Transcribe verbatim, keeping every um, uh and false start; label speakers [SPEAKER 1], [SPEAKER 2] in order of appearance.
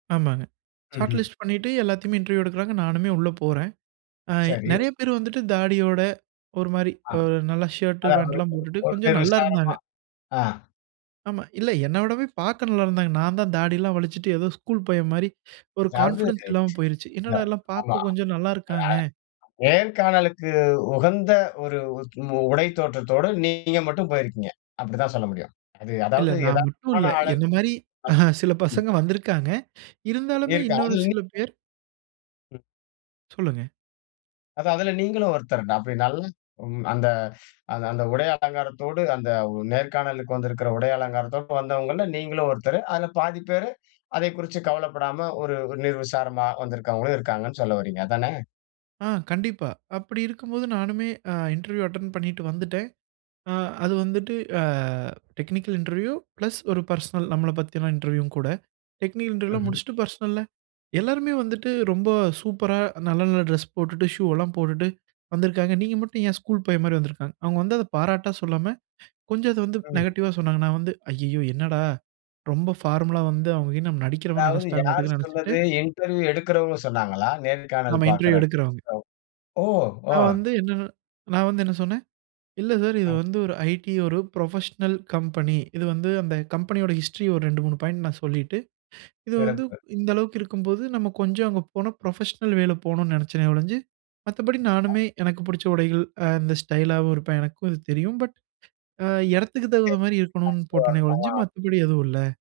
[SPEAKER 1] ஆமாங்க. ஷாட்
[SPEAKER 2] ம்ஹ்ம்.
[SPEAKER 1] லிஸ்ட் பண்ணிட்டு எல்லாத்தையும் இன்டெர்வியூ எடுக்குறாங்க. நானுமே உள்ள போறேன். அ
[SPEAKER 2] சரி.
[SPEAKER 1] நெறைய பேர் வந்துட்டு தாடியோட ஒரு மாரி
[SPEAKER 2] ஆ.
[SPEAKER 1] அ நல்லா ஷர்ட்,
[SPEAKER 2] அதாவது
[SPEAKER 1] ஃபேன்ட்லாம்
[SPEAKER 2] ஒ
[SPEAKER 1] போட்டுட்டு
[SPEAKER 2] ஒரு
[SPEAKER 1] கொஞ்சம் நல்லா
[SPEAKER 2] நிர்விசாரமா?
[SPEAKER 1] இருந்தாங்க.
[SPEAKER 2] ஆ.
[SPEAKER 1] ஆமா. இல்ல, என்ன விடவே பார்க்க நல்லா இருந்தாங்க. நான் தான் தாடிலாம் வளிச்சிட்டு, ஏதோ ஸ்கூல் பையன் மாரி, ஒரு
[SPEAKER 2] அதாவது,
[SPEAKER 1] கான்பிடென்ஸ் இல்லாம போயிருச்சு.
[SPEAKER 2] அ,
[SPEAKER 1] என்னடா! எல்லாம்
[SPEAKER 2] ஆமா.
[SPEAKER 1] பார்க்க கொஞ்சம் நல்லா இருக்காங்க.
[SPEAKER 2] அ நேர்காணலுக்கு உகந்த ஒரு உடை தோற்றத்தோடு நீங்க மட்டும் போயிருக்கீங்க. அப்டித்தான் சொல்ல முடியும். அது
[SPEAKER 1] இல்ல,
[SPEAKER 2] அதாவது
[SPEAKER 1] நான்
[SPEAKER 2] எதாவது
[SPEAKER 1] மட்டும்
[SPEAKER 2] ஒரு
[SPEAKER 1] இல்ல.
[SPEAKER 2] அளவு.
[SPEAKER 1] என்ன மாரி சில
[SPEAKER 2] [unintelligible]
[SPEAKER 1] பசங்க வந்திருக்காங்க. இருந்தாலுமே,
[SPEAKER 2] இருக்கு
[SPEAKER 1] இன்னொரு
[SPEAKER 2] அதுல இன்னி
[SPEAKER 1] சில பேர்
[SPEAKER 2] ம்.
[SPEAKER 1] சொல்லுங்க.
[SPEAKER 2] அதான். அதுல நீங்களும் ஒருத்தர்தா அப்டி நல்ல அந்த அந்த உடைய அலங்காரத்தோடு, அந்த நேர்காணலுக்கு வந்திருக்கிற உடைய அலங்காரத்தோடு வந்தவங்கள்ல நீங்களும் ஒருத்தர். அதுல பாதி பேரு அதைக் குறிச்சு கவலைப்படாம ஒரு நிர்விசாரமா வந்திருக்கவங்களும் இருக்காங்கன்னு சொல்ல வர்றீங்க, அதானே?
[SPEAKER 1] ஆ, கண்டிப்பா. அப்டி இருக்கும்போது நானுமே அ இன்டெர்வியூ அட்டென்ட் பண்ணிட்டு வந்துட்டேன். அ அது வந்துட்டு, அ டெக்னிக்கல் இன்டெர்வியூ ப்ளஸ் ஒரு பெர்சனல் நம்மள பத்தியெல்லாம் இன்டெர்வியூவும் கூட. டெக்னிக்கல் இன்டெர்வியூ எல்லாம்
[SPEAKER 2] ம்ஹ்ம்.
[SPEAKER 1] முடிச்சுட்டு பெர்சனல்ல எல்லாருமே வந்துட்டு ரொம்ப சூப்பரா, நல்ல, நல்ல டிரெஸ் போட்டுட்டு, ஷூ எல்லாம் போட்டுட்டு வந்திருக்காங்க. நீங்க மட்டும் ஏன் ஸ்கூல் பையன் மாரி வந்திருக்கீங்க? அவங்க வந்து அத பாராட்டா சொல்லாம, கொஞ்சம் அத வந்து
[SPEAKER 2] ம்.
[SPEAKER 1] நெகட்டிவ்வா சொன்னாங்க. நா வந்து, ஐயையோ! என்னடா, ரொம்ப ஃபார்மல்லா வந்து அவங்க என்னை நடிக்கறவன்னு
[SPEAKER 2] அதாவது
[SPEAKER 1] நெனைச்சிட்டாங்கன்னு மட்டும்
[SPEAKER 2] யார்
[SPEAKER 1] தான் நெனைச்சுட்டு
[SPEAKER 2] சொன்னது? இன்டெர்வியூ எடுக்கிறவங்க சொன்னாங்களா? நேர்காணல்
[SPEAKER 1] ஆமா,
[SPEAKER 2] பார்க்கிற.
[SPEAKER 1] இன்டெர்வியூ எடுக்குறவங்க.
[SPEAKER 2] [unintelligible] அ, ஓ! ஓ!
[SPEAKER 1] நான் வந்து என்னனா நான் வந்து என்ன சொன்னேன்? இல்ல சார், இது
[SPEAKER 2] ஆ.
[SPEAKER 1] வந்து ஒரு ஐ.டி ஒரு ப்ரொஃபஷ்னல் கம்பெனி இது வந்து அந்தக் கம்பெனியோட ஹிஸ்ட்ரி ஒரு ரெண்டு, மூணு பாயின்ட் நான் சொல்லிட்டு, இது வந்து
[SPEAKER 2] சிறப்பு.
[SPEAKER 1] இந்த அளவுக்கு இருக்கும்போது நம்ம கொஞ்சம் அங்க போன ப்ரொஃபஷ்னல் வேல போணும்னு நெனைச்சனே ஒழிஞ்சு. மத்தபடி
[SPEAKER 2] [unintelligible]
[SPEAKER 1] நானுமே எனக்குப் புடிச்ச உடைகள், அந்த ஸ்டைல்லாவும் இருப்பேன். எனக்கும் அது தெரியும். பட், அ இடத்துக்குத் தகுந்த மாரி இருக்கணும்னு போட்டேனே ஒழிஞ்சு,
[SPEAKER 2] [unintelligible]
[SPEAKER 1] மத்தபடி எதுவும் இல்ல.